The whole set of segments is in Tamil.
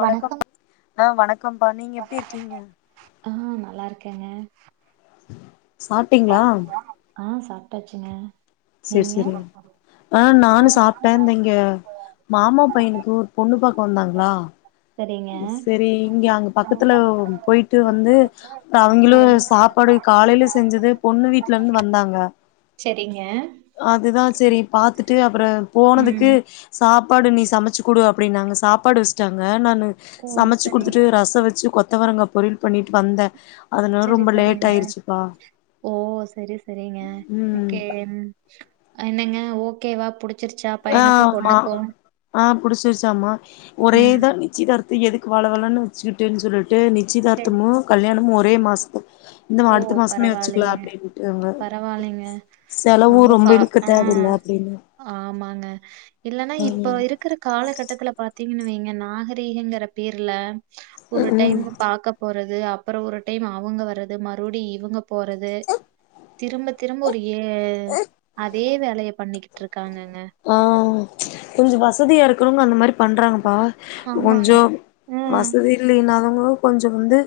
வணக்கம் அ வணக்கம்ம்பா நீங்க எப்டி இருக்கீங்க அ நல்லா இருக்கங்க சாப்ட்டீங்ளா ட்டாச்சுங்க நீங்க அ நானு சாப்ட்டே இந்த இங்க மாமா பையனுக்கு ஒரு பொண்ணு பா போந்தாங்ளா சரிங்க சரி இங்க அங்க பக்கத்துல போயிட்டு வந்து அவங்களு சரி சாப்பாடு காலையில செஞ்சது பொண்ணு வீட்ல இருந்து வந்தாங்க சேரிங்க சரி பாத்துட்டு அப்புற போனதுக்கு சா ப்பாடு நீ சமைச்சு கொடு அப்படின்னாங்க சாப்பாடு வச்சுட்டாங்க நானு ஓ சமைச்சு சரி கொடுத்துட்டு ரசம் வச்சு கொ த்தவரங்க பொறியல் பண்ணிட்டு வந்த அதனால சரி ரொம்ப லேட் சரிங்க ஆயிடுச்சுப்பா ஓ சரி சரிங்க ம் ஓகே என்னங்க ஓகேவா புடி ஆ ஆமா ஆ புடிச்சிருச்சமா ம் ஒரேதா நிச்சிதா எதுக்கு வல வளன்ன வச்சுக்கிட்டு சொல்லிட்டு சரி நிச்சயதார்த்தமு கல்யாணமு ஒரே மாசோ இந்த ஓ அடுத்த மாசமே வச்சுக்கலா பரவாயில்லைங்க அப்படின்னுட்டு அவங பரவாயில்லைங்க செலவு ரொம்ப பா இழுக்க ஆ தேவ இல்ல அப்படின்னு ஆமாங்க இல்லன்னா இப்ப இருக்கிற காலகட்டத்துல பாத்தீங்கன்னு வைங்க நாகரீகங்கற பேர்ல ஒரு ம் ம் டைம் பாக்க போறது அப்புறம் ஒரு டைம் அவங்க வர்றது மறுபடியு இவங்க போறது திரும்ப திரும்ப ஒரு ஏ அதே வேலைய பண்ணிக்க ஆ கொஞ்ச வசதியா இருக்குறவங்க அந்த மாதிரி பண்றாங்க இப்ப கொஞ்ச ஆமாங்க. ம். வசதி இல்லைனாதவங்க கொஞ்சோ வந்து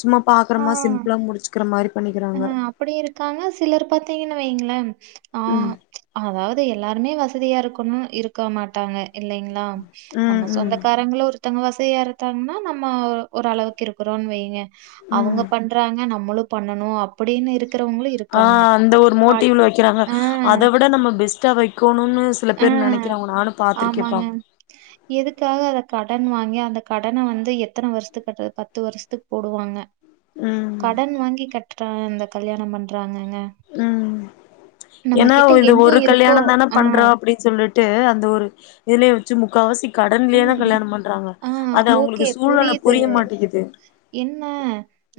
சும்மா ஆ. பாக்குறோமா சிம்பிளா முடிச்சுக்கிற மாதிரி அ அப்படி இருக்காங்க சிலர் பாத்தீங்கன்னு வைங்கள ஆ ம் அதாவது எல்லாருமே வசதியா இருக்கும்ன்னு இருக்க மாட்டாங்க இல்லைங்களா ம் நம்ம ம் சொந்தக்காரங்கள ஒருத்தங்க வச ஒரே ஒருத்தாங்க நா நம்ம ஒரு அளவுக்கு இருக்கிறோ வைங்க ம் அவங்க பண்றாங்க நம்மளும் பண் ஆ அந்த ஒரு காட் மோட்டிவ்ல வைக்கிறாங்க ஆ, அத விட நம்ம பெஸ்ட்டா வைக்கணு ம் சில ஆ. பேர் நினைக்கிறாங்க நானு ஆமாங்க. பா்த்திருக்கேப்பா எதுக்காக அத கடன் வாங்கி அந்த கடன வந்து எத்தன வருஷத்துக்கு கட்டுரது பத்து வருஷத்துக்கு போடுவாங்க ம் கடன் வாங்கி கட்டுறா அந்த கல்யாண பண்றாங்க ம் நம்ம ஏன்னா கிட்ட இது என்ன ஒரு இருக்கோ கல்யாண தான ஆ பண்றோ அப்டின்னு சொல்லிட்டு அந்த ஒரு இதுலயே வச்சு முக்காவாசி கடன்லே தா ம். கல்யாணம் பண்றாங்க ஆ, அது ஓகே அவங்களுக் சூழ்நில புரியுது. புரிய மாட்டேக்குது என்ன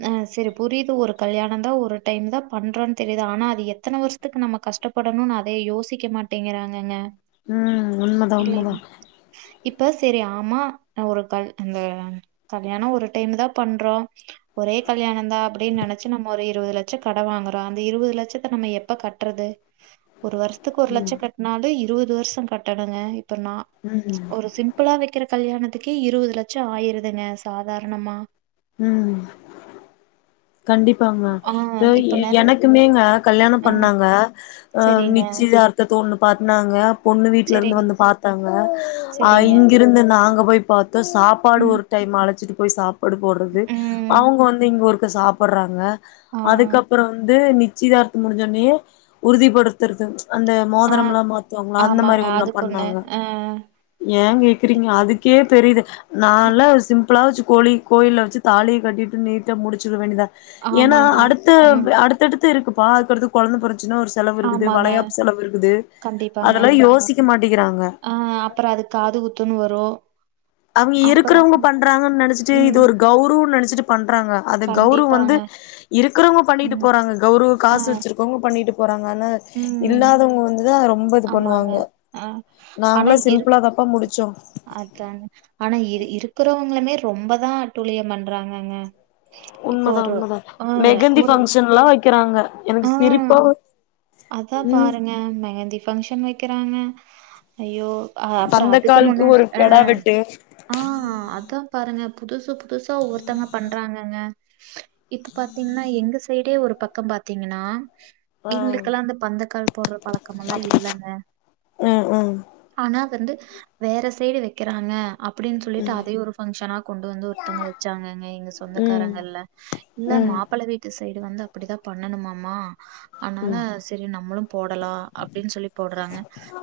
ஆ சரி புரியுது ஒரு கல்யாணம் தா ஒரு டைம் தா பண்றோ தெரியுது ஆனா அது எத்தன வருஷத்துக்கு நம்ம கஷ்டப்படணு அதையா யோசிக்க மாட்டேங்கிறாங்கங்க உம் உண்மதா உண்மதா இல்லைங்க. இப்ப சரி ஆமா ஒரு கல் அந்த கல்யாணம் ஒரு டைம் தா பண்றோ ஒரு ஒரே கல்யாணம்ந்தா அப்படின்னு நினைச்சு நம்ம ஒரு இருபது லட்சம் கட வாங்குறோ அந்த இருவது லட்சத்த நம்ம எப்ப கட்டுறது ஒரு வருஷத்துக்கு ஒரு லட்ச கட்னாலு இருபது வருஷம் கட்டணுங்க இப்ப நா ம் ஒரு சிம்பிளா வைக்கிற கல்யாணத்துக்கே இருவது லட்சம் ஆயிருதுங்க சாதாரணமா உம் கண்டிப்பாங்க ஆ இப்ப ஏ நிறைய எனக்குமேங்க கல்யாணம் ஆ பண்ணாங்க சரிங்க நிச்சி யார்கு தோண்ல பண்ணாங்க பொண்ணு வீட்ல இருந்து சரிங்க வந்து பாத்தாங்க அ சரிங்க இங்கிருந்து நாங்க போய் பாத்தோ சாப்பாடு ம் ஒரு டைம் அழச்சுட்டு போய் சாப்பாடு போட்றது ம் அவங்க வந்து இங்க ஒருக்க சாப் பட்றாங்க ஆ அதுக்கப்புறோ வந்து நிச்சிதார்த்தோ முடிஞ்சோட்னயே உறுதிப்படுத்துறது அந்த ஆ மோதரம்லா மாத்துவாங்ள அந்தமாரி ஆமாங்க ஒன்னு அதுக்கு ஒண்ணு பண்ணாங்க ஆ ஏ கேக்குறீங்க அதுக்கே பெரிது நாலா சிம்புளா வெச்சு கோழி கோயில்ல வெச்சு தாலிய கட்டிட்டு நீட்டா முடிச்சிட வேண்டிதா எனா ஆமாங்க அடுத்து ம் அடுத்தடுத் து இருக்குப்பா அதுக்கடுத்து கொழந்த பொறந் ச்சுனா ஒரு செலவு இருக்குது ஆமாங்க வளையாப்பு செலவு இருக்குது கண்டிப்பாங்க அதெல்லா யோசிக்க மாட்டிக்கிறாங்க காதுகுத்துன்னு வரு அவங்க இருக்கறவ்ங்க பண்றாங்கன் நெனச்சிட்டு இது ம் ஒரு கௌரவன் நெனச் பண்றாங்க அது கௌரவ வந்து கண்டிப்பாங்க இருக்குறவங்க பண்ணிட்டு ம் போறாங்க கௌரவ ஆ காசு வெச்சுருக்கவங்க பண்ணிட்டு போறாங்க ஆனா ம் இல்லாதவங்க வந்துதா ரொம் ரொம்ப இது ஆமாங்க. பண்ணுவாங்க ஆ ஆனா நாங்களாம் இருக் சிம்பிளாதாம்பா முடிச்சோ அதாங்க. ஆனா இரு இருக்கறவங்களுமே ரொம்பதான் அட்டுழியம் பண்றாங்கங்க இப்போ உண்மதா ஒரு உண்மதா ஆ மெகந்தி ஒரு ஃபங்க்ஷன்லாம் வக்கிறாங்க ஆ அதான் ம் பாருங்க மெகந்தி ஃபங்க்ஷன் வை க்கிறாங்க ஐயோ அ அப்பறம் அதுக்கு பந்தக்காலுக்கு முன்னாடி ஒரு அ கெடா வெட்டு ஆ அதான் பாருங்க புதுசு பு புதுசா ஒருத்தவங்க பண்றாங்கங்க இப்ப பாத்தீங்கன்னா எங்க சைடே ஒரு பக்கம் பாத் தீங்கன்னா ஆ எங்களுக்கெல்லாம் அந்த பந்தக்கால் போடற பழக்கமல்லா இல்லிங்க ம் ம் ஆனா வந்து வேற சைடு வக்கிறாங்க அப்பிடின்னு சொல்லிட்டு அதே ஒரு ஃபங்க்ஷனா கொண்டு வந்து ஒருத்தவங்க வச்சாங்கங்க எங்க ம் சொந்தக்காரங்கள்ள ம் மாப்பள வீட்டு சைடு வந்து அப்பிடிதான் பண்ணணுமா மா அதனால செரி நம்பளும் போடலாம் அப்பிடின்னு சொல்லி போடுறாங்க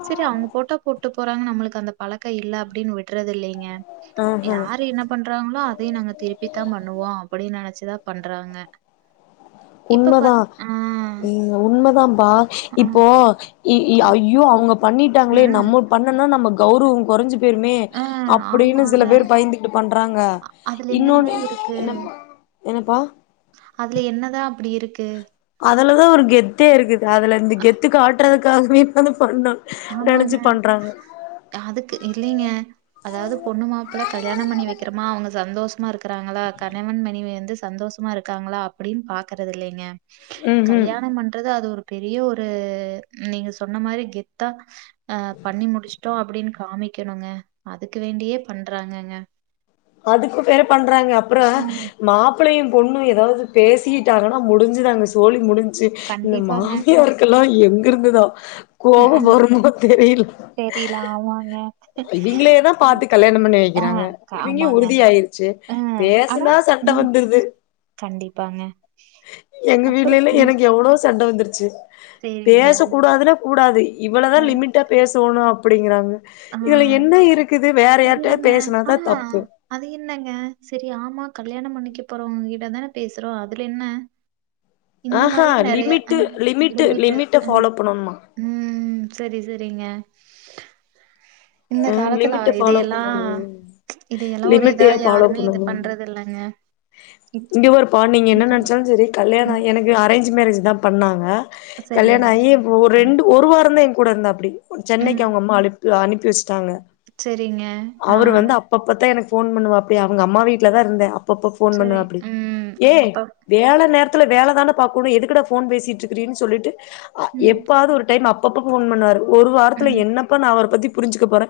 சரி அவுங்க போட்டா போட்டோ போறாங்க நம்பளுக்கு அந்த பழக்க இல்ல அப்பிடின்னு விடறது இல்லை ங்க ஆஹா யாரு என்ன பண்றாங்களோ அதையும் நாங்க திருப்பித்தான் பண்ணுவோம் அப்பிடின்னு நெனச்சே இதா பண்றாங்க இப்ப பாத் உண்மதான் ஆ, ம் உண்மதாம்ப்பா ஆ, இப்போ ஏ ஐயோ அவுங்க பண்ணிட்டாங்களே ம். நம்ம பண்ணனா நம்ம கௌரவம் கொறஞ்சு பேருமே ஆ, அப்பிடின்னு சில ஆமாங்க. பேர் பயந்துகிட்டு பண்றாங்க அதுல என்னங்க இன்னொன்னு இருக்கு? என்னப்பா அதுல என்னதான் அப்பிடி இருக்கு அதுலதா ஒரு கெத்தே இருக்குது அதுல இந்த ஆ, கெத்து காட்டுறதுக்காகவே இப்ப வந்து பண்ணு ஆமாங்க. நெனச்சு பண்றாங்க அதுக்கு இல்லைங்க அதாவது பொண்ணு மாப்பிள்ள கல்யாணம் பண்ணி வெக்கிறமா அவங்க சந்தோஷமா இருக்கிறாங்களா கணவன் மனைவி வந்து சந்தோஷமா இருக்காங்களா அப்படின்னு பாக்கறது இல்லைங்க ம் ம் கல்யாணம் பண்றது அது ஒரு பெரிய ஒரு நீங்க சொன்ன மாரி கெத்தா அ பண்ணி முடிச்சுட்டோ அப்டின்னு காமிக்கணுங்க அதுக்கு வேண்டியே பண்றாங்கங்க அதுக்கு பே பண்றாங்க அப்புறம் ம் மா ப்பிளையு பொண்ணு எதாவது பேசிகிட்டாங்கன்னா முடிஞ்சுது அங்க சோழி முடிஞ் சு இந்த கண்டிப்பாங்க மாமியாருக்கெல்லா எங்கிருந்துதா கோவ ம் ம் வருமோ தெரில தெரியல ஆமாங்க இவிங்களேதா பாத்து கல்யாணம் பண்ணி ஆ வெக்கிறாங்க க- இவிங்க ஆமாங்க உறுதியாயிருச்சு ஆ ஆனா பேசுனா சண்ட ம் வந்துருது கண்டிப்பாங்க எங்க அப்பற வீட்லலா எனக்கு எவ்ளோ சண்ட வந்துருச்சு பேசக் கூடாதுன்னா கூடாது இவ்வளதா லிமிட்டா பே சோணு அப்டிங்கறாங்க ஆ இல்லங்க ஆ பேசுனாதா தப்பு அது என்னங்க செரி ஆமா கல்யாணம் பண்ணிக்க போறவங்க கிட்ட தான பேசுறோ அதுலென்ன இந்த ஆஹா மாரியு நெறைய அ லிமிட்டு லிமிட்டு லிமிட்ட அ ஃபாலோ பண்ணணுமா ம் செரி செரிங்க இந்த ஆ காலத்துல அ லிமிட்ட ஃபாலோ இதையெல்லா பண்ணணு இதயெல்லா ஒரு இதா லிமிட்டயே ஃபாலோ யாருமே இது பண்ணணு பண்றது இல்லங்க இப் இங்க பாருப்பா நீங்க ம், என்ன ம். நெனச்சாலு செரி கல்யா ண ம். எனக்கு அரேஞ்ச் மேரேஜ் தா பண்ணாங்க சரிங்க. கல்யாண ஆயி ஒரு ம், ரெண்டு ஒரு வாரந்தே கூட இருந்தாப்டி சென்னைக்கு ம். அவங்க அம்மா அனுப்பு அனுப்பி வெச் தாங்க சரிங்க. ஆ அவரு வந்து அப்பப்பதா எனக் ஃபோன் பண்ணுவாப்டி அவங்க அம்மா வீட்ல தா இருந்த அப்பப்ப ஃபோன் சரி. பண்ணுவாப்டி ம். ஏ அப்ப வேல நேரத் த்துல வேல தான பாக்கணு எதுக்குடா ஃபோன் பேசிட்டுருக்குரீனு சொல்லிட்டு அ ம், எப்பாது ஒரு டைம் அப் பப்ப ஃபோன் பண்ணுவாரு ஒரு வாரத்ல ம். என்னப்பா நா அவர பத்தி புரிஞ்சுக்க போற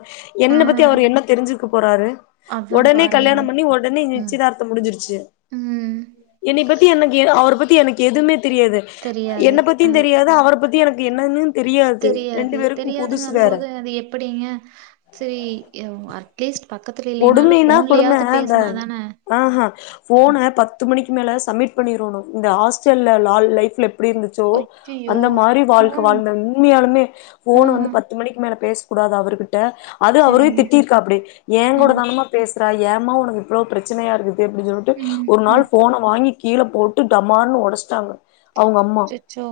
ஆ என்ன பத்தி அவரு என்ன தெரிஞ்சுக்க போறாரு அதான் ஒடனே பாருங்க. கல்யாணொ பண்ணி ஒடனே ம், நிச்சயதார்த்தோ முடிஞ்சிருச்சு ம். என்னிய பத்தி எனகு அவர் பத் தி எனக்கு எதுமே தெரியாது தெரியாது. என்ன பத்தியு ஆ. தெரியாது அவர பத்திய் எனக்கு என்னது தெரியாது தெரியாதுங்க போது அது எப்டிங்க செரி அட்லீஸ்ட் பக்கத்துல இல்லைனாலும் கொடுமைன்னா கொடும அ ஃபோன்லயாவது பேசுனா தான. ஆ ஃபோன பத்து மணிக்கு மேலே சம்மிட் பண்ணிரோணு இந்த ஹாஸ்டல்ல லால் லைஃப்ல அப்டி இருந்துச்சோ அய்யய்யோ! அந்த மாரி ஆ, வாழ்க்க வாழ்ந்த உண்மியாலுமே ஆ, ஃபோன வந்து பத்து மணிக்கு மேல பேச கூடாது அவருகிட்ட அது அவரெ சரிங்க. திட்டிருக்காப்டி ஏ ஆ, கூட தானமா பேச ரா‌ ஏமா உனக்கு இவ்ளோ பிரச்சனையா இருக்குது அப்டின்னு சொல்லிட்டு ம், ஒரு நாள் ம். ஃபோன வாங்கி கீழ போட்டு டமார்ன்னு ஒடச்ட்டாங்க அவுங்க அம்மா அச்சச்சோ!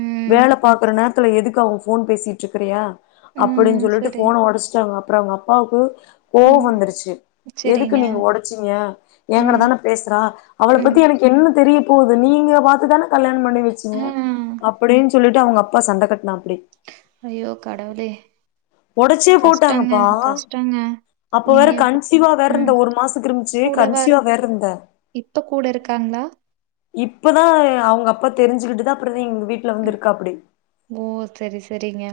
ம், வேல பாக்குற நே த்துல எதுக்கு அவங்க ஃபோன் பேசிட்ருக்கிறியா அப்படின்னு ம். சொல்லிட்டு சரி. ஃபோன ஒடஸ்ட்டாங்க அப்றொ அவங்க அப்பாவுக்கு ம். கோவந்துருச்சி எதுக்கு சரிங்க. நீங்க ஒடச்சீங்க ஏங்கட்ட ம், தானே பேசுறா அவளை பத்தி ம். எனக்கு என்ன தெரியு போகுது நீங்க பாத்து தானே கல்யாணொ பண்ணி வெச்சீங்க ஆ. அப்டீன்னு சொல்லிட்டு அவங்கப்பா சண்ட கட்னா அய்யோ கடவுளே ஒடச்சே கஷ்டங்க போட்டாங்கப்பா கஷ்டங்க அப்ப வேற நீங்க இப்ப கன்சிவா வேற இருந்த ம். ஒரு மாச கிரும்பிச்சு கூடவா இரு- கன்சிவா வேருந்தே இப்ப கூட இருக்காங்ளா இப்பதா அவங்க அப்பா தெரிஞ்சுகிட்டு தா அப்புறதா எங்க வீட்ல வந்து ம். இருக்காப்டி ஓ செரி செரிங்க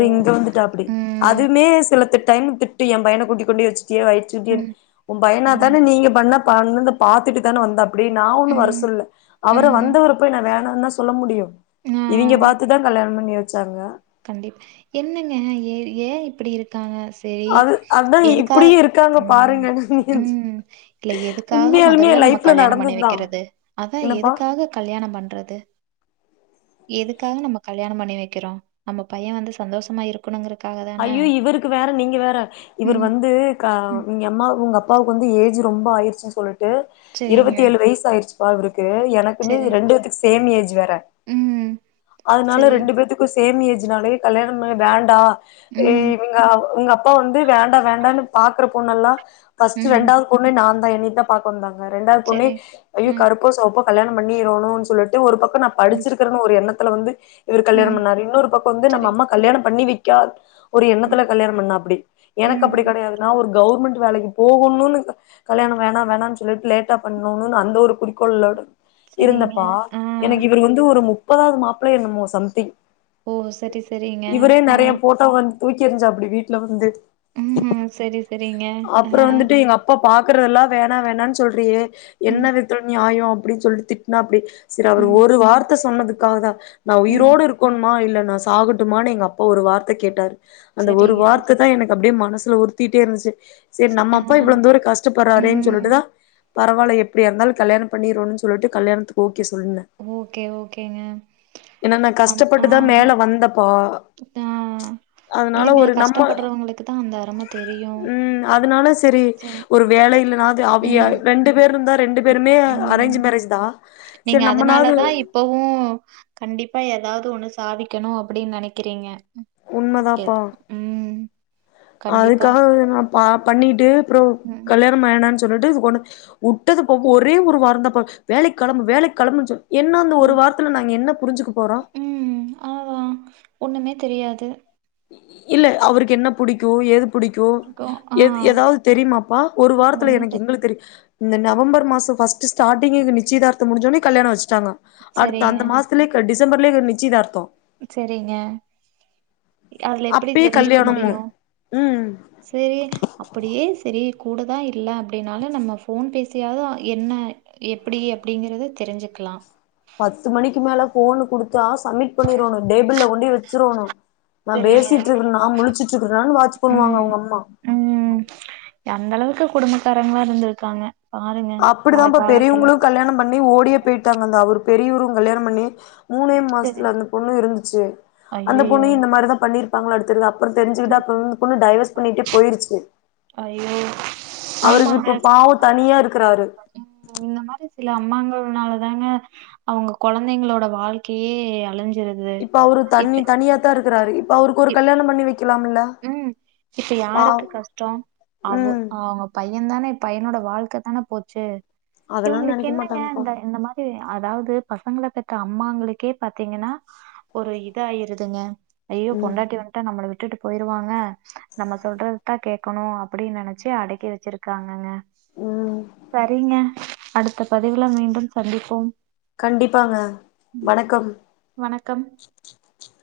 ஓ இங்க வந்துட்டாப்டி ம் அதுமே சில டைம் திட்டு என் பையன கூட்டி கொண்டேச்சுட்டே வயசுட்டியெ ம். உன் பயனா ம் தான நீங்க பண்ண பன்து பாத்துட்டு தான வந்தாப்டி நா ஒன்னு வர ம் சொல்ல அவர ம் வந்தவர போய் நா வே நாந்தா சொல்ல முடியு இவிங்க பாத்துதா கல்யாணம் பண்ணி வெச்சாங்க கண்டிப் என்னங்க ஏ ஏ இப்டி இருக்காங்க செரி அது அதா எதுக்காக இப்டியு இருக்காங்க ம் பாருங்கன்னு ம் இல்ல எதுக்காக உண்மையாலுமே மொதல்ல என் நம்ம லைஃப்ல கல்யாணொ பண்ணி நடந்ததுதா வெக்கறது அதா என்னப்பா எதுக்காக கல்யாணொ பண்றது எதுக்காக நம்ம கல்யாணொ பண்ணி வக்கிறோ நம்ம பைய வந்து சந்தோஷமா இருக்கணுங்க ஐ்யோ இவருக்கு வேற நீங்க வேற இவர் ம் வந்து க ம் அம்மா உங்க அப் ப்பாவுக்கு வந்து ஏஜ் ரொம்ப ஆயிருச்சு சொல்லிட்டு சரிங்க. இருவத்தி ஏழு வைய்சாயிச்சுப்பா இவருக்கு க்கு எனக்குமே சரி. ரெண்டு வேத்துக்கு சேம் ஏஜ் வேற ம் அதனால சரி. ரெண்டு பேத்துக்கு சேம் ஏஜ்னாலயே கல்யாணமே வேண்டா ம் இவங்க உங்க அப்பா வந்து வேண்டா வேண்டானு பாக்குற பொண்ணெல்ல ஃபர்ஸ்ட்டு ம் ரெண்டாவது பொண்ணே நாந்தா என்னிதா பாக்க வந்தாங்க ரெண்டாவது பொண்ணெ சரி. ம் கருப்போ சொவப்பொ கல்யணொ பண்ணிரொணுனு சொல்லிட்டு ஒரு பக்கொ நா ம் படிச்சிருக்கிறன்னு ஒரு எண்ணத்துல வந்து இவர் கல்யாணொ ம் பண்ணாரு இன்னொரு பக்கோ வந்து சரி. நம்ம அம்மா கல்யாணோ பண்ணி வைக்கா ஒரு எண்ணத்துல ம் கல்யாணொ பண்ணாப்டி எனக்கு அப்டி ம் கெடையாது நா ஒரு கவுர்மெண்ட் வேலைக்கு போகணுன்னு கல்யாணொ வேணா வேணானு சொல்லிட்டு லேட்டா பண்ணூனு அந்த ஒரு குறிக்கோள்ளோட சரிங்க. இருந்தப்பா ஆ. எனக்கு இவரு வந்து ஒரு முப்பதாவது மாப்ள்ளயோ என்னமோ சம்தி ஓ சரி சரிங்க ஆ போட்டோ தூக்கி எருஞ்சா அப்படி வீட்ல வந்து ம் ம் சரி சரிங்க அ பாக்றதெல்லா வேணா வேணான்னு சொல்றியே ம், என்ன வி்த்ல நியாய அப்படின்னு சொல்லி திட்னா அப்டி சரி அவர் ம், ஒரு வார்த்தை சொன்னதுக்காக தா நா ம். உயிரோடு இருக்குணுமா இல்லன் நா சாகட்டுமானு எங்க அப்பா ஒரு வார்த்தை கேட்டாரு அந்த ஒரு சரிங்க. வார்த்தை தா எனக்கு அப்படியே ம மனசுல உருத்திட்டே இருந்துச்சு சரி ச நம்ம ஆ. அப்பா இவ்ளோந் தூர கஷ்டப்பட்றாருேன்னு ம். சொல்லிட்டுதா பரவால்ல எப்டியா இருந்தாலு கல்யாண பண்ணிருணோனு சொல்லிட்டு கல்யாணத்துக்கு ஓ ஓகே ஓகே என்னன்னா கஷ்டப்பட்டுதா நா மேல வந்தப்பா ஆ அதனால இல்லங்க ஒரு நம்ம கஷ்டப்படுறவங்களுக்கு தான் அந்த அரும தெரியும். ம் அதனால சரி ஒரு வேலை இல்லனாது அவிய ம், ரெண்டு பேருந்தா ரெண்டு பேருமே அரேஞ்ச் ம். மேரேஜ் தா நீங்க சரி அதனால நம்மனாது எதாவது ஒண்ணு சாதிக்கணு அப்டின்னு நினைக்கிறீங்க உண்மதாப்பா கண்டிப்பா. அதுக்காக நா பா பண்ணிட்டு அப்புறோ ம், கல்யாயோ மைணா சொல்லிட்டு ஒண்ணு உட்டதுக்கு ஒரே ஒரு வாரந்தப்பா வேலைக்கெலம்பு வேலைக்கெலம்பு சொல் என்ன அந்த ஒரு வாரத்துல நாங்க என்ன புரிஞ்சுக்கு உம் அவோளோதா ஒண்ணுமே தெரியாது இல்ல அவருக்கு என்ன புடிக்கு எது புடிக்கு இருக்கும். எ ஆ. ஏதாவது தெரியுமாப்பா ஒரு வாரத்துல ஒண்ணு தெ எனக்கு எங்களுக்கு தெரியு இந்த நவம்பர் மாசோ ஃபஸ்ட ஸ்டார்டிங்லே நிச்சதாரத்தோ முடிசோனே கல்யாணோ வச்ட்டாங்க அடுத்து சரிங்க அந்த மாசத்துலே டிசம்பர்லே எங்ளுக்கு நிச்சயதார்தோ செரிங்க அதுல எப்டி அப்பயே தெரிஞ்சுக்க கல்யாணமு முடியு ம் செரி அப்டியே செரி கூடதா இல்ல அப்டின்னாலு நம்ம போன் பேசியாது என்ன எப்டி அப்டிங்கறத தெரிஞ்சுக் க்கலா பத்து மணிக்கு மேல போனு குடுத்தா சப்மிட் பண்ணிருவாங்க டேபிள் கொண்டே வச்சிரணு நா சரிங்க பேசிட்டு இருக்கெனா முலுச்சுட்டு இருக்கனான்னு வாட்ச் பண்ணுவாங்க ம் அவுங்க அம்மா மிக்க குடும்பக்காரங்களா இருந்துருக்காங்க அப்படி தாப்பா பெரியவங்களு கல்யாண பண்ணி ஓடியே போயிட்டாங்க அந்தா அவர் பெரியவரு கல்யாணொ பண்ணி மூணே சரி மாசத்துல அந்த பொண்ணு இருந்துச்சு அந்த ஐயையோ பொண்ணு இந்த மாரிதா பண்ணிருப்பாங்கள அடுத் தெ அப்புறோ தெரிஞ்சுக்கிட்டா போது அந்த பொண்ணு டைவர்ஸ் பண்ணிட்டே போயிருச்சு ஐயோ அவருக்கு ஆமாங்க இப்ப பாவோ தனியா இருக்குறாரு அம்மாங்கனால தாங்க அவுங்க கொழந்தைங்களோட வாழ்க்கையே அழஞ்சு இப்ப அவரு தண்ணி தனியாதா இருக்குறாரு இப்ப அவருக்கு ஒரு கல்யாண பண்ணி வைக் உம் இப்ப யாருக்கு கஷ்டோ அவு ம் அவுங்க பைய் என்னனே பைய்யனோட வாழ்க்க தானே போச்சு அதெல்லா இவுங்களுக்கு நெனைக்க என்னங்க மாட்டாங்கப்பா இந்த இந்த மாதிரி அதாவது பசங்கள பெத்த அம்மாங்களுக்கே பாத்தீங்கன்னா ஒரு இத ஆயிருதுங்க ஐயோ ம் பொண்டாட்டி வந்டா நம்மள விட் போயிருவாங்க நம்ம சொல்றது தா கேட்கணு அப்டின்னு நெனச்சி அடக்கி வச்சிருக்காங்கங்க ம் சரிங்க அடுத்த பதிவுள மீண்டும் சந்திப்போம் கண்டிப்பாங்க வணக்கம் வணக்கம்